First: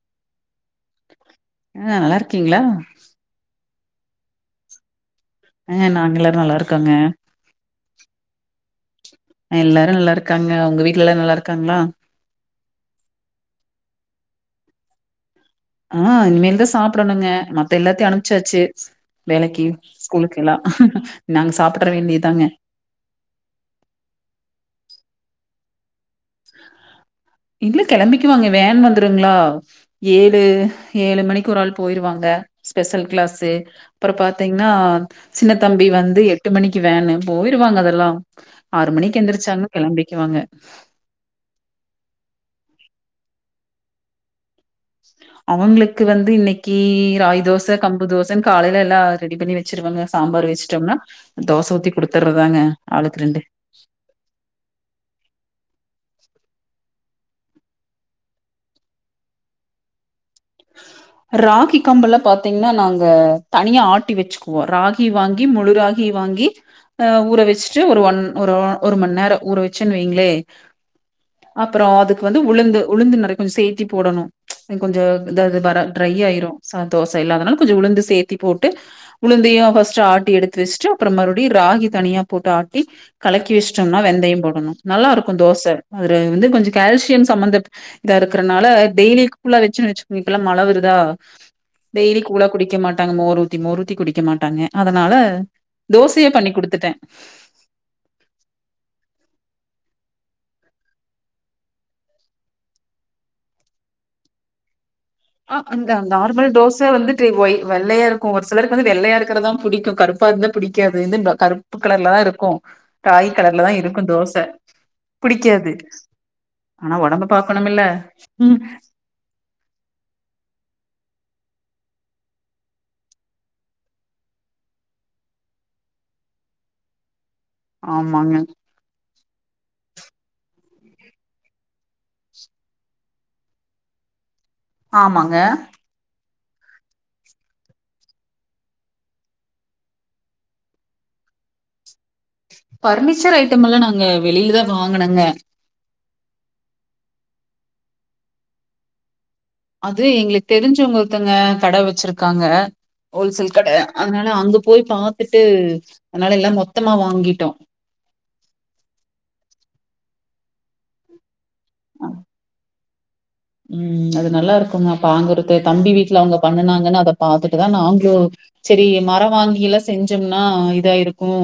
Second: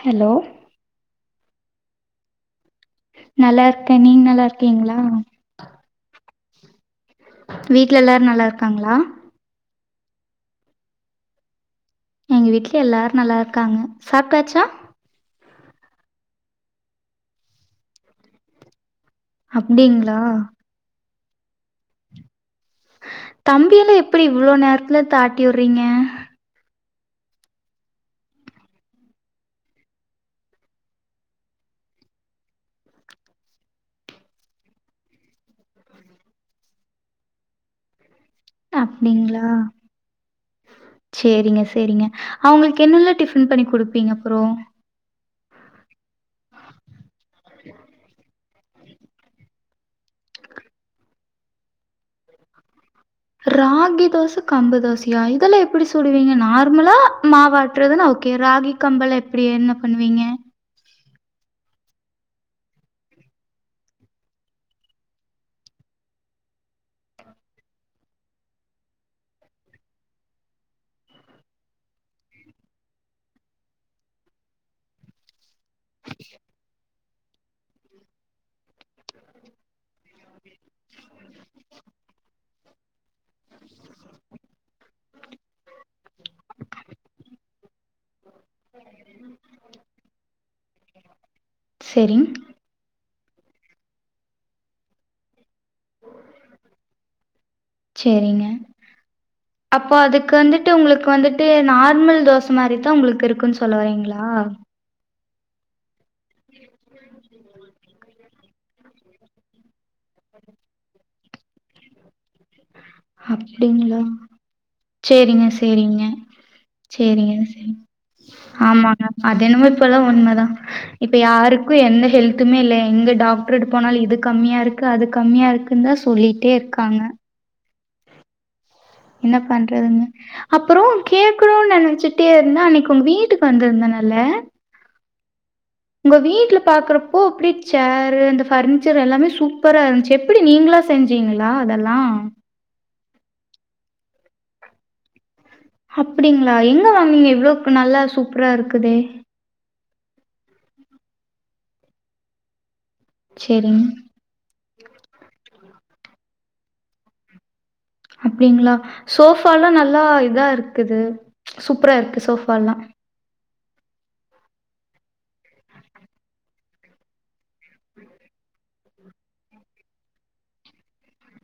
Hello ஆ நல்லா இருக்கீங்ளா நல்லார் க்கே நீங் நல்லா இருக்கீங்ளா அ நாங்க எல்லா நல்லா இருக் வீட்ல எல்லாரு நல்லாருக் காங்ளா எல்லாரு நல்லாருக்காங்க உங்க வீட்டுல எல்லாரு நல்லா இருக்காங்ளா எங்க வீட்டு்ல எல்லாரு நல்லா இருக்காங்க சாப்டாச்சா ஆ இனிமேல்தா சாப்டணுங்க மத்த எல்லாத்தையு அனுப்ச்சாச்சி வேலைக்கி அப்டிங்களா ஸ்கூலுக்கு எல்லா நாங்க சாப்பிட்டற வேண்டியதாங்க தம்பியெல்லா எப்டி இவ்ளோ நேரத்ல தாட்டி வுறீங்க இங்ளே கெளம்பிக்குவாங்க வேன் வந்துருங்ளா ஏழு ஏழு மணிக்கு ஒரு ஆள் போயிருவாங்க ஸ்பெஷல் கிளாஸ்சு அப்போறா பாத்தீங்ன்னா சின்னத்தம்பி வந்து எட்டு மணிக்கு வேன்னு போயிருவாங்க அதெல்லா ஆறு மணி அப்டிங்களா எந்திரிச்சாங்னா கெளம்பிக்வாங்க சேரிங்க சேரிங்க அவுங்ளுக் என்னெல்ல டிஃபன் பண்ணி குடுப்பீங்க அப்றோ அவுங்ளுக் வந்து இன்னைக்கி ராகி தோச கம்பு தோச காலைல எல்லா ரெடி பண்ணி வச்சிருவங்க சாம்பார் வச்ட்டோம்னா தோச ஊத்தி குடுத்றதாங்க ராகி தோச கம்பு தோசயா இதெல்லா எப் புடி சுடுவீங்க நார்மலா மாவாட்டுறதுனா ஓகே ராகி கம்பலா எப்படி என்ன பண்வீங்க ராகி கம்பல்லா பாத்தீங்ன்னா நாங்க தனியா ஆட்டி வெச்சுக்வோ ராகி வாங்கி முழு ராகி வாங்கி ஆ ஊற வச்சிட்டு ஒரு ஒன் ஒரு ஒரு மண்நேரோ ஊற வச்சன் வைங்ளே அப்பறோ அதுக் வந்து உளுந்து உளுந்து நெறைய கொஞ் சேத்தி போடோணு கொஞ்ச அந்த இது ப ட்ரை ஆயிரு சந் தோஸ் இல்லாதனால கொஞ்ச உளுந்து சேத்தி போட்டு உளுந்தையு பஸ்ட் ஃபஸ்ட் ஆட்டி எடுத்து வச்சிட்டு அப்பற மறுபடி ராகி தனியா போட்டு ஆட்டி கலக்கி வச்சுட்டோம்னா வெந்தயம் போடணு நல்லாருக்கு தோச அதுல வந்து கொஞ்ச கால்சியம் சம்பந்தப் இத இருக்றனால டெய்லிக்கு ஃபுல்லா வச்சு வச்சு க்கெல்லா மழ வருதா செரிங் டெய்லிக் கூழா குடிக்க மாட் டாங்க மோர் ஊத்தி மோர் ஊத்தி குடிக்க மாட்டாங்க அதனால தோசையே பண்ணி குடுத்துட்டே சேரிங்க அப்போ அதுக்கு வந்துட்டு உங்களுக்கு வந்துட்டு நார்மல் தோச மாரிதா உங்களுக்கு இருக்குன்னு சொல்ல வரீங்களா ஆ அந் த நார்மல் தோச வந்துட்டு ஒய் வெள்ளையா இருக் க்கோ ஒரு சிலருக்கு வந்து வெள்ளையா இருக்குறதா புடிக்கு கருப்பா இருந்தா புடிக்காது [unintelligible] கருப்பு கலர்ல தா இருக்கும் அப்டிங்களா சேரிங்க புடிக்காது சேரிங்க ஆனா ஒடம்ப சேரிங்க செர்., பாக்கணுமில்ல ம் ஆமாங்க., அதென்னமோ இப்பெல்லா உண்மதா. இப்ப யாருக்கு எந்த ஹெல்த்துமே இல்ல, எங்க டாக்ட்டர்ட போனாலு இது கம்மியா இருக்கு அது கம்மியா இருக்குன்னு தா சொல்லிட்டே இருக்காங்க ஆமாங்க என்ன பண்றதுங்க, அப்புறோ கேக்குணுன் நினைச்சுட்டே இருந்தே அன்னைக்கு உங்க வீட்டுக்கு வந்திருந்தேனல்ல ஆமாங்க இப்ப வீட்டுல பாக்குறப்போ அப்டி சேரு இந்த பர்னிச்சர் எல்லாமே சூப்பரா இருந்துச்சு, எப்டி நீங்களா செஞ்சீங்களா? அதெல்லா பர்னிச்சர் ஐட்டம் எல்லா நாங்க வெளியிலதா வாங்கனங்க அப்படிங்களா எங்க வாங்னீங்க இவ்ளோக் நல்லா சூப்பரா இருக்குதே! அது எங்களுக்கு தெரிஞ்சவங்க ஒருத்தங்க கட வச்சிருக்காங்க ஹோல்சேல் கடை சரிங்க. அதனால அங்க போய் பாாரத்துட்டு அதனால எல்லாம் மொத்தமா வாங்கிட்டோம் அப்படிங்களா சோஃபல்லாம் நல்லா இதா இருக்குது சூப்பரா இருக்கு சோஃபா எல்லாம் உஹம் அது நல்லா இருக்குங்க அப்பங்குறது தம்பி வீட்டுல அவங்க பண்ணுனாங்கன்னு அத பாாரத்துட்டுதான் நாங்களும் சரி மரம் வாங்கி எல்லாம் செஞ்சோம்னா இதா இருக்கும்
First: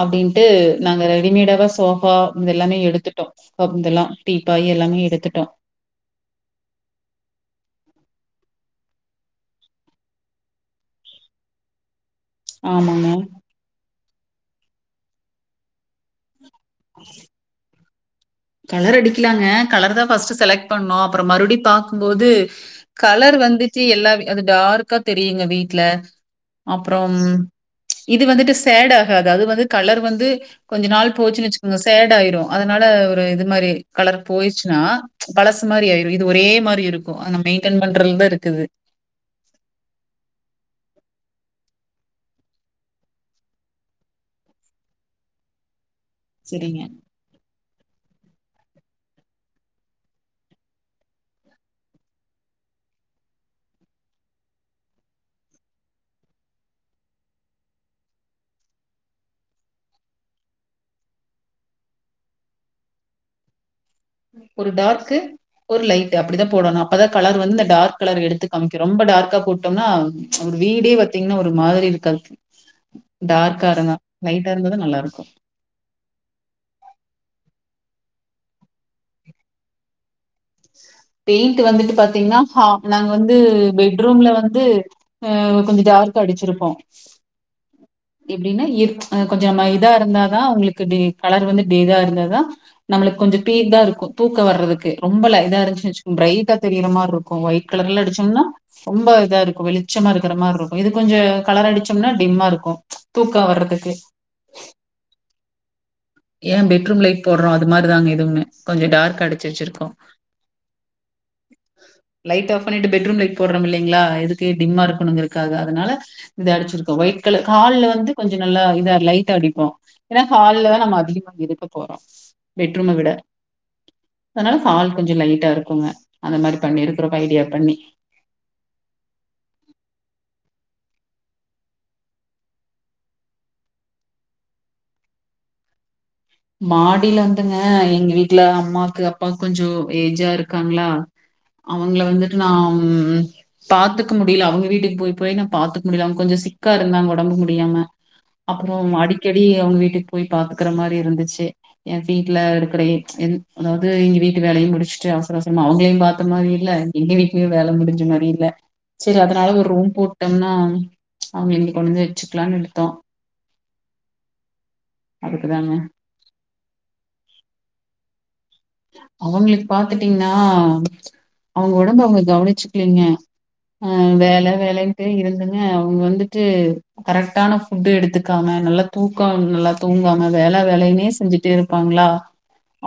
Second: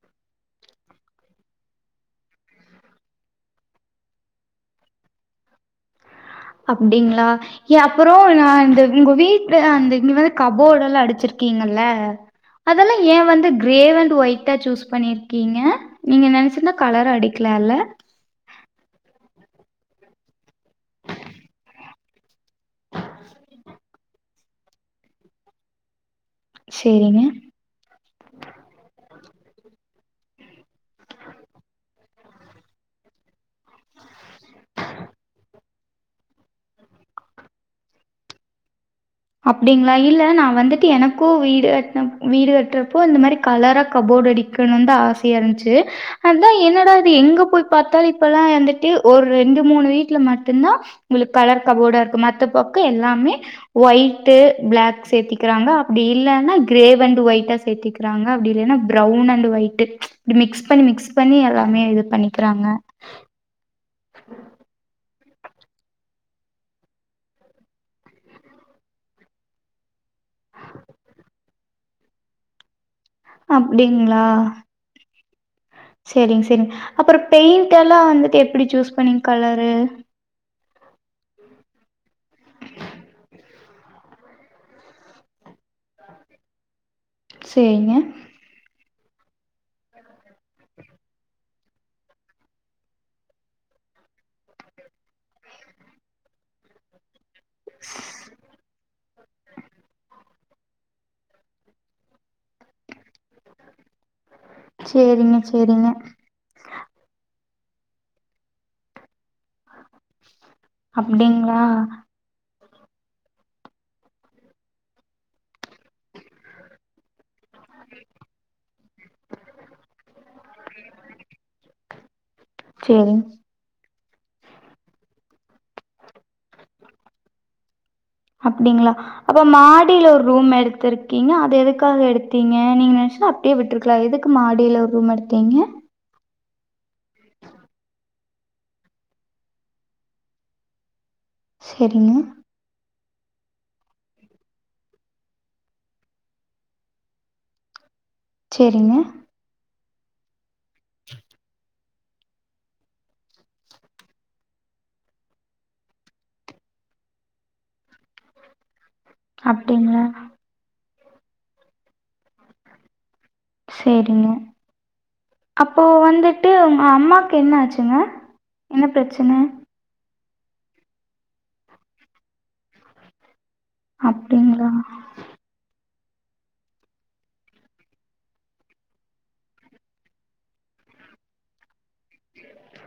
அப்படின்ட்டு நாங்க ரெடிமேடாவ சோஃபா இத எல்லாமே எடுத்துட்டோம் இதெல்லாம் தடீப்பாய் எல்லாமே எடுத்துட்டோம் அப்படிங்களா ஏ அப்புறம் நான் அ உங்க வீட்டுல அந்த இங்க வந்து கபோர்ட எல்லாம் அடிச்சிருக்கீங்கல்ல அதெல்லாம் ஆமாங்க. ஏன் வந்து கிரேவன் ஒொய்ா சூஸ் பண்ணியிருக்கீங்க நீங்க நினைச்ச சின்ன கலர் அடிக்கலல்ல கலர் அடிக்கலாங்க கலர் தான் ஃபர்ஸ்ட் செலக்ட் பண்ணோும் அப்புறம் மறுபடியடி பா்கும்போது கலர் வந்துச்சு எல்லார அது டார்க்கா தெரியுங்க வீட்டு்ல அப்புறம் சரிங்க. இது வந்துட்டு சேட் ஆகாது அது வந்து கலர் வந்து கொஞ்ச நாள் போச்சு நச்சுக்கோங்க சேட் ஆயிரும் அதனால இது மாதிரி கலர் போயடுச்சுன்னா பழசு மாதிரி ஆயிடும் இது ஒரே மாதிரி இருக்கும் மெயின்ன் பண்றது தான் இருக்குது அப்படிங்களா இல்ல நான் வந்துட்டு எனக்கும் வீடு கட்டின வீடு கட்டுறப்போ இந்த மாதிரி கலரா கபோர்ட் அடிக்கணும்னு ஆசையா இருந்துச்சு அதான் சரிங்க. என்னடா இது எங்க போய் பார்த்தால இப்பல்லா வந்துட்டு ஒரு ரெண்டு மூணு வீட்டுல மட்டுந்தா உங்களுக்கு கலர் கபோர்டா இருக்கு மத்த பக்க எல்லாமே ஒயட்டு் பிளாக் சேத்திக்கிறாங்க அப்டி இல்லன்னா கிரே அண்ட் ஒயிட்டா சேத்திக்கிறாங்க அப்டி இல்லன்னா ப்ரௌன் அண்ட் ஒயிட்டு் இப்டி மிக்ஸ் பண்ணி மிக்ஸ் பண்ணி எல்லாமே இது பண்ணிக்கிறாங்க ஒரு டார்க்கு ஒரு லைட்டு அப்டிதா போடணு அப்பதா கலர் வந்து டார்க் கலர் எடுத்து காமிக்கு ரொம்ப டார்க்கா போட்டோம்னா ப்ச் ஒரு வீடே பாத்தீங்ன்னா ஒரு மாதிரி இருக்காது டார்க்கா இருந்தா லைட்டா இருந்ததா நல்லா இருக்கு செரிங் செரிங் அப்புற பெயிண்ட் எல்லா வந்துட்டு எப்புடி சூஸ் பண்ணீங்க கலரு பெயிண்ட் வந்துட்டு பாத்தீங்னா ஹ நாங்க வந்து பெட்ரூம்ல வந்து அ கொஞ்சோ டார்கா அடிச்சிருப்போ சரிங்க. எப்டின்னா ப்ச் அ கொஞ்ச ம இதா இருந்தா தா உங்களுக்கு டே கலர் வந்து இதா இருந்தாதா நம்மளுக்கு கொஞ்சோ தீந்தா தா இருக்கு தூக்கோ வர்றதுக்கு ரொம்பல்ல இதா இருந்துச்சு வச்சோ பிரைட்டா தெரியிற மாரி இருக் ஒயிட் கலர்ல அடிச்சோம்னா ரொம்ப இதா இருக்கு வெளிச்சமா இருக் க்கற மாரி இருக்கு இது கொஞ்சோ கலர் அடிச்சோம்னா டிம்மா இருக்கு தூக்க வர்துக்கு செரிங்க ஏ பெட்ரூம் லைட் போடுறோ அது மாரி தாங்க இதுவுமே கொஞ்சோ டார்க் அடி அப்டிங்களா லைட் ஆஃப் பண்ணிட்டு பெட்ரூம் லைட் போடுறோம் இல்லைங்களா எதுக்கு டிம்மா இருக்குணுங்கறக்காக அதனால இது அடிச்சிருக்க ஒயிட் கல்லு ஹால்ல வந்து கொஞ்சோ நல்லா இதா லைட்டா அடிப்போ ஏன்னா ஹால்ல தா நம்ம அதிகமா இருக்கப்போறோ பெட்ரூம விட சேரிங்க அதனால சால் கொஞ்சோ லைட்டா இருக்குங்க அந்த மாரி பண்ணிருக்கிறோம் ஐடியா பண்ணி அப்டிங்களா அப்ப மாடியில ஒரு ரூம் எடுத் எடுத்திருக்கீங்க அது எதுக்காக எடுத்தீங்க நீங்க நினைச்சன்னா அப்டியே விட்டுருக்கலா எதுக்கு மாடியில ஒரு ரூம் எடுத்தீங்க மாடியில வந்தூங்க எங்க வீட்டுல அம்மாக்கு அப்பா கொஞ்சோ ஏஜ்ஜா இருக்காங்களா அவுங்கள சேரிங்க வந்துட்டு நா உம் பாத்துக்க முடியல அவுங்க வீட்டுக்கு போய் போய் நா பாத்துக்க முடியல அவுங்க கொஞ்சம் சிக்கா இருந்தாங்க ஒடம்பு முடியாம அப்புறோ சேரிங்க அடிக்கடி அவுங்க வீட்டுக் போய் பாத்துட் இருக்கற மாரி இருந் து என் வீட்டுல இருக்கற என் அதாவது எங்க வீட்டு வேலையு முடிச்சுட்டு அவசர அவசரமா அவுங்களையு பாத்த மாரி இல்ல எங்க வீட்டுலயும் வேல முடிஞ்ச மாரி இல்ல செரி அதனால ஒரு ரூம் அப்டிங்களா போட்டோம்னா அவுங்கள இங்க கொண்வந்து செரிங்க அதுக்குதாங்க அப்போ வந்து ட்டு உங் அம்மாக்கு என்ன ஆச்சுங்க என்ன பெரச்சன திகன்னா அவுங்க ஒடம்ப அவுங்க கவுனிச்சுக்கலீங்க ஆஹ் வேல அப்டிங்களா வேலன்டே இருந்துங்க அவுங்க வந்து வந்துட்டு கரெட்டான ஃபுட் எடுத்துக்காம நல்லா தூக்கோ நல்லா தூங்காம வேல வேலையின்னே செஞ்சுட்டு இருப்பாங்களா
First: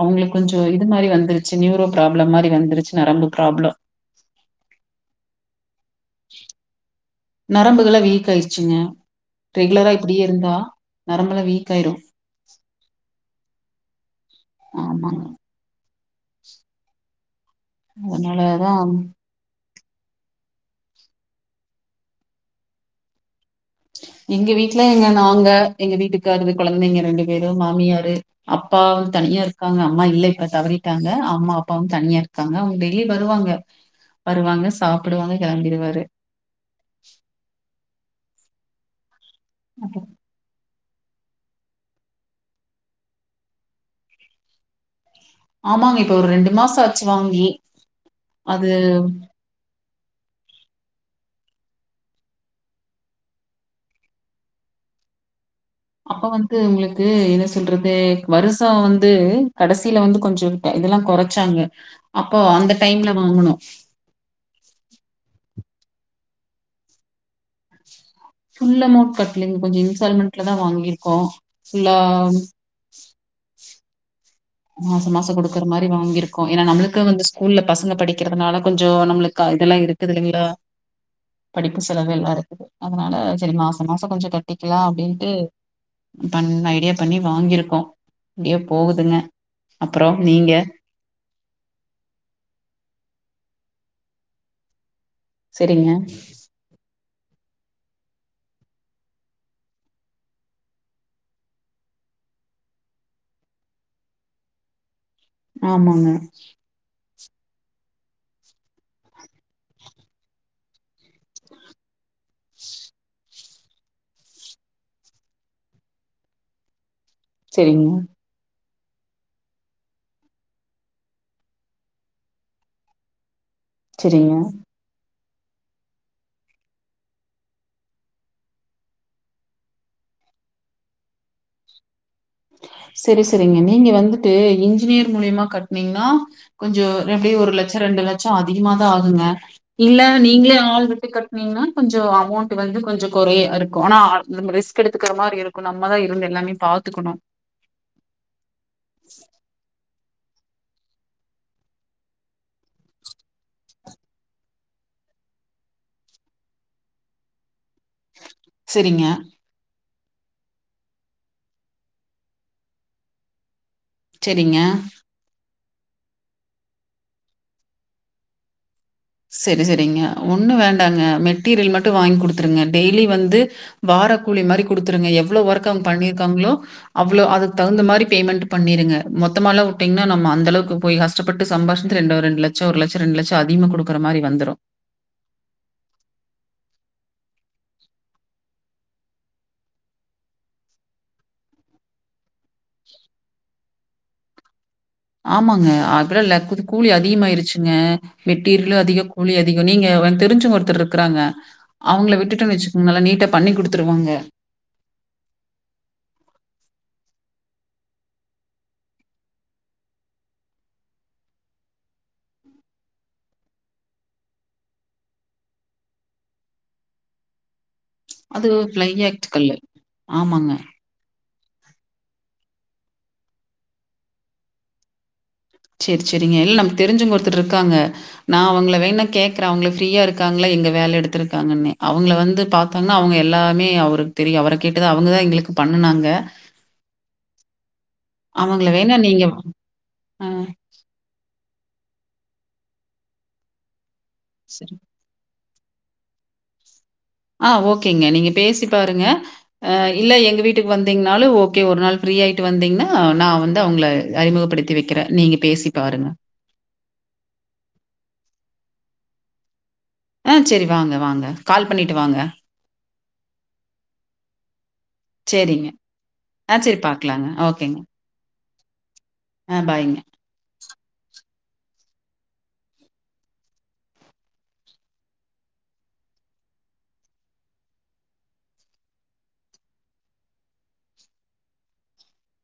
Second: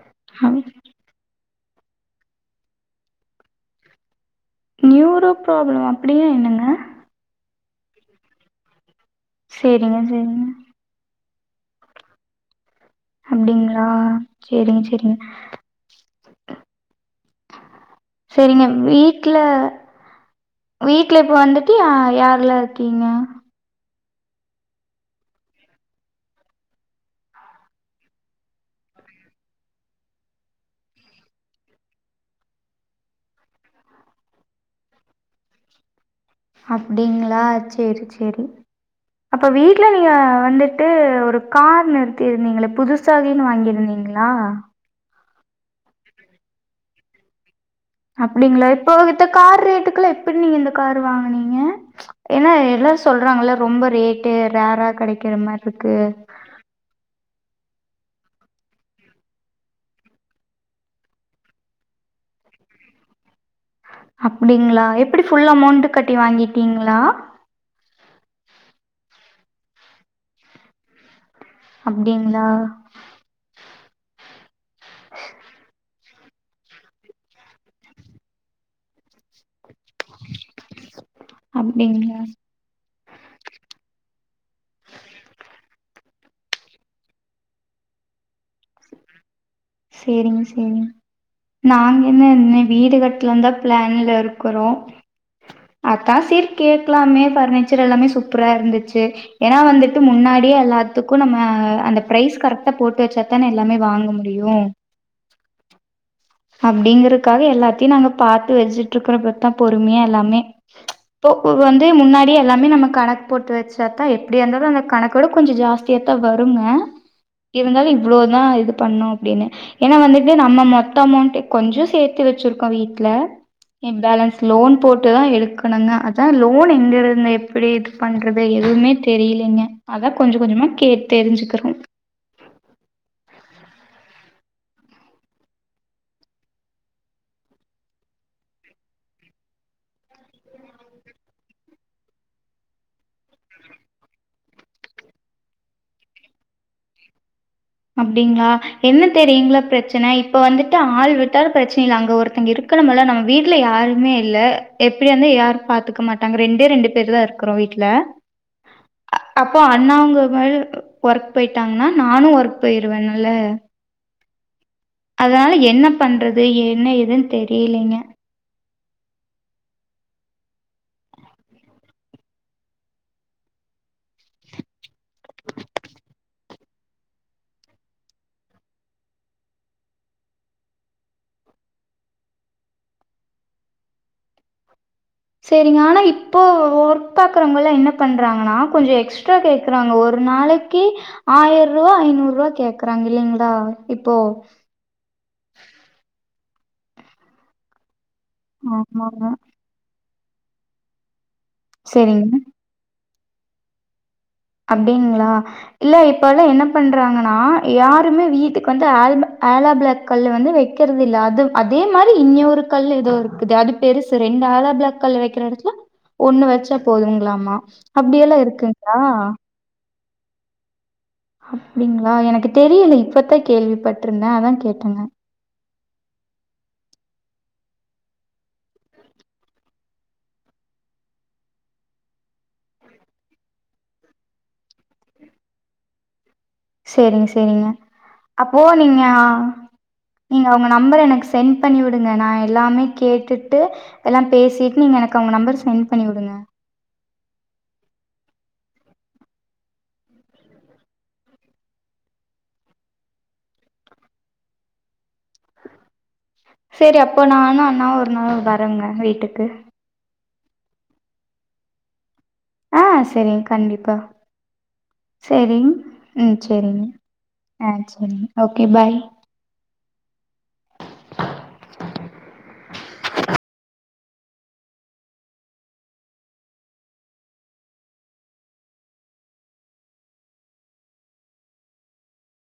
அவுங்கக் கொஞ்சோ அப் இது மாதிரி வந்துருக் நியூரோ ப்ராப்ளம் மாரி வந்துருச்சு நரம்பு ப்ராப்ளம் நீரோ பிராப்ளம் ஆ அப்டின்னா என்னங்க நரம்புகல்லா வீக்ஆயிடுச்சுங்க ரெகுலரா சேரிங்க இப்டியே சேரிங்க இருந்தா நரம்புலாம் வீக் ஆயிடும் அப்டிங்களா சேரிங்க சேரிங்க ஆமாங்க [inaudible] செரிங்க அதனாலதா வீட்ல வீட்ல இப்ப வந்துட்டு யாரெல்லா இருக்கீங்க எங்க வீட்டுல எங்க நாங்க எங்க வீட்டுக்கரு கொழந்தைங்க ரெண்டு பேரும் மாமியாரு அப்பாவு தனியா இருக்காங்க அம்மா இல்ல இப்ப தவறிட்டாங்க அம்மா அப்பாவும் தனியா இருக்காங்க அவுங்க டெய்லி வருவாங்க வருவாங்க சாப்புடுவாங்க கிளம்பிடுவாரு அப்டிங்களா சேரி சேரி அப்ப வீட்டு்ல நீங்க வந்து ட்டு ஒரு கார் நிறுத்தி இருந்தீங்களே புதுசா [unintelligible] வாங்கியிருந்தீங்களா ஆமாங்க இப்ப ஒரு ரெண்டு மாசோ ஆச்சு வாங்கி அப்படிங்ளா அது இப்போ வித்த கார் ரேட்டுக்கு ல்லா எப்பட் நீங்க இந்த கார் வாங்கனீங்க ஏன்னா எல்லாரு சொல்றாங்ல்ல ரொம்ப ரேட்டு ரேரா கெடைக்கிற மாரி இருக்கு அப்ப வந்து உங்களுக்கு என்ன [unintelligible] றது வருஷோ வந்து கடசில வந்து கொஞ்சோ இரு இதெல்லா கொறச்சாங்க அப்போ அந்த டைம்ல வாங்குனோ அப்டீங்களா எப்டி புல் அமௌண்ட் கட்டி வாங்கிட்டீங்களா? ஃபுல் அமௌண்ட் கட்லீங்க கொஞ்சோ இன்ஸ்டால்மெண்ட்ல தா வாங்கிர்க்கோ அப்டீங்ளா மாச மாச கொடுக்குற மாரி வாங்கிருக்கோ. ஏன்னா நம்ளுக்கு வந்து ஸ்கூல்ல பசங்க படிக்கிறதுனால கொஞ்சோ நம்ளுக் இதெல்லா இருக்கு. இருக்குதுல்லைங்ளா படிப்பு செலவு அப்டிங்களா எல்லா இருக்குது அதனால செரி மாச மாசோ கொஞ்சோ கட்டிக்கிலா அப்டின்ட்டு பண் ஐடியா பண்ணி வாங்கியிருக்கோ அப்படியே போகுதுங்க அப்புறோ செரிங்க நீங்க செரி நாங்க என்ன இன்னு வீடு கட்லன் தா பிளான்ல இருக்குறோ சரிங்க அத்தா செர் கேக்லாமே பர்னி ச்சர் எல்லாமே சூப்பரா இருந்துச்சு ஏன்னா வந்துட்டு முன்னாடியே எல்லாத்துக்கு நம்ம அந்த பிரைஸ் கரெக்டா போட்டு வச்சா தான் எல்லாமே வாங்க முடியு ஆமாங்க அப்டிங்கிற காக எல்லாத்தியு நாங்க பாத்து வெச்சுட்ருக்க ப்ப தா பொறுமையா எல்லாமே ம்ச் இப்போ வந்து முன்னாடியே எல்லாமே நம்ம கணக் போட்டு வச்சத்தா எப்படிய இருந்தாலு அந்த கணக்கோட கொஞ்சோ ஜாஸ்தியாத்தா வருங்க இருந்தாலு சரிங்க இவ்ளோதா இது பண்ணு அப்டினு ஏன்ன வந்துட்டு நம்ம மொத்த அமௌண்ட் கொஞ்சோ சேர்த்து வச்சிருக்கோ வீட்ல ஏ சரிங்க பேலன்ஸ் லோன் போட் ட்டு தா எடுக்னுங்க அதா லோன் எங்க இருந் எப்படி இது பண்றது எதுவுமே தெரிலேங்க அதா கொஞ்ச கொஞ்சமா கே தெரிஞ்சுக்கிறோ செரி செரிங்க நீங்க வந்துட்டு இன்ஜினியர் மூலியமா கட்னீங்ன்னா கொஞ்சோ எப்டி ஒரு லட்ச ரெண்டு லட்ச அதிகமா தா ஆகுங்க இல்ல நீங்களே ஆள் விட்டு கட்னீங்கன்னா கொஞ்சோ அமௌண்ட் வந்து கொஞ்சோ கொறைய இருக்கோ ஆனா ரிஸ்க் எடுத்துக்கிற மாரி இருக்கு நம்மதா இருந்து எல்லாமே பாத்துக்குணு அப்டிங்ளா என்ன தெரியுங்களா பிரச்ச ன் இப்ப வந்துட்டு ஆள் விட்டாலு பிரச்சன இல்ல அங்க ஒருத்த இருக்கனும்ல நம்ம வீட்ல யாருமே இல்ல எப்படி வந்து யாரு பாத்துக்க மாட்டாங்க ரெண்டே ரெண்டு பேர் தா இருக்குறோ வீட் ல சரிங்க, அப்போ அண்ணாங் [unintelligible] ஒர்க் போய்ட்டாங்கன்னா நானு ஒர்க் போயிருவேனால செரிங்க அதனால எ ன்ன பண்றது என்ன எதுனு தெரிலேங்க செரி செரிங்க ஒண்ணு வேண்டாங்க மெட்டீர்யல் மட்டு வாங்கி குடுத்துருங்க டெய்லி வந்து வார கூலி மாரி குடுத்துருங்க எவ்ளோ ஒர்க் அவுங் பண்ணிருக்காங்களோ அவ்ளோ அதுக்தகுந்த மாரி பேமெண்ட் பண்ணிருங்க மொத்தமால்லா வுட்டீங்ன்னா நம்ம அந்த அளவுக்கு போய் கஷ்டப்பட்டு சம்பாஷி ரெண்ட ரெண்டு லட்ச ஒரு லட்ச ரெண்டு லட்ச அதிகமா கொடுக் க்குற மாரி வந்துரு செரிங்க ஆனா இப்போ ஒர்க் பாக்குறவங்கல்ல என்ன பண்றாங்கன்னா கொஞ்சோ எக்ஸ்ட்ரா கேக்குறாங்க ஒரு நாளைக்கு ஆயிர ரூபா ஐநூறு ரூவா கேக்குறாங்க இல்லலைங்களா இப்போ ஆமாங்க. அப்பலாம் ல கூ கூலி அதிகமாயிருச்சுங்க மெட்டரியளு அதிக ஆமாங்க. கூலி அதிக நீங்க தெரிஞ்சங் ஒருத்தர் இருக்கறாங்க அவங்கள சரிங்க. விட்டுட்டு வச்சுக்கோங்க நல்லா நீட்டா பண்ணி குடுத்துருவாங்க அப்படிங்களா இல்ல இப்பல்லா என்ன பண்றாங்கன்னா யாருமே வீட்டுக்கு வந்து ஆல் ப ஆலோ பிளாக் கல்லு வந்து வக்குறது இல்ல அது அதே மாரி இன்னொரு கல் ஏதோ இருக்குது அது பெருசு ரெண்டு ஆலா பிளாக் கல் வைக்கிற இடத்துல ஒண்ணு வச்சா போதுங்களாமா அப்படியெல்லா அது ஃப்ளை இருக்குங்களா ஆக்ட் கல்லு. ஆமாங்க அப்படிங்களா எனக்கு தெரியல இப்பத்தா கேள்விப்பட்ருந்தே அதா கேட்டங்க சரி சரிங்க இல்ல நமக்கு தெரிஞ்சவுங்க ஒருத்தர் இருக்காங்க நா அவங்கள வேண்ணா கேக்கற அவங்க ஃப்ரீயா இருக்காங்கள எங்க வேல எடுத்துருக்காங்கன்னு அவங்கள வந்து பாத்தாங்கன்னா அவங்க எல்லாமே அவருக்கு தெரியு அவர கேட்டுதா அவங்கதா எங்களுக்கு பண்ணுனாங்க சரிங்க சரிங்க அப்போ அவங்கள வேணா நீங்க ஆ நீங்க உங்க நம்பர எனக்கு சென்ட் பண்ணி விடுங்க நா எல்லாமே கேட்டுட்டு எல்லா சரி. பேசிட் நீங்க எனக்கு அவங்க நம்பர் சென்ட் பண்ணி விடுங்க ஆ ஓகேங்க நீங்க பேசி பாருங்க இல்ல எங்க வீட்டுக்கு வந்தீங்கன்னாலு ஓக்கே ஒரு நாள் ஃப்ரீயாயிட்டு வந்தீங்கன்னா நா வந்து அவுங்கள அறிமுகப்படுத்தி வக்கிற சரி அப்ப நானு அண்ணாவு ஒரு நாள் வர ங்க வீட்டுக்கு ஆ சரி வாங்க வாங்க கால் பண்ணிட்டு வாங்க ஆஹ் சரிங் கண்டிப்பா சரிங்க. சரிங் உம் ஆ சரி சரிங்க பாக்கலாங்க. ஓகேங்க. ஆஹ் சரிங்க ஓகே பாய் ஆ பாய்ங்க.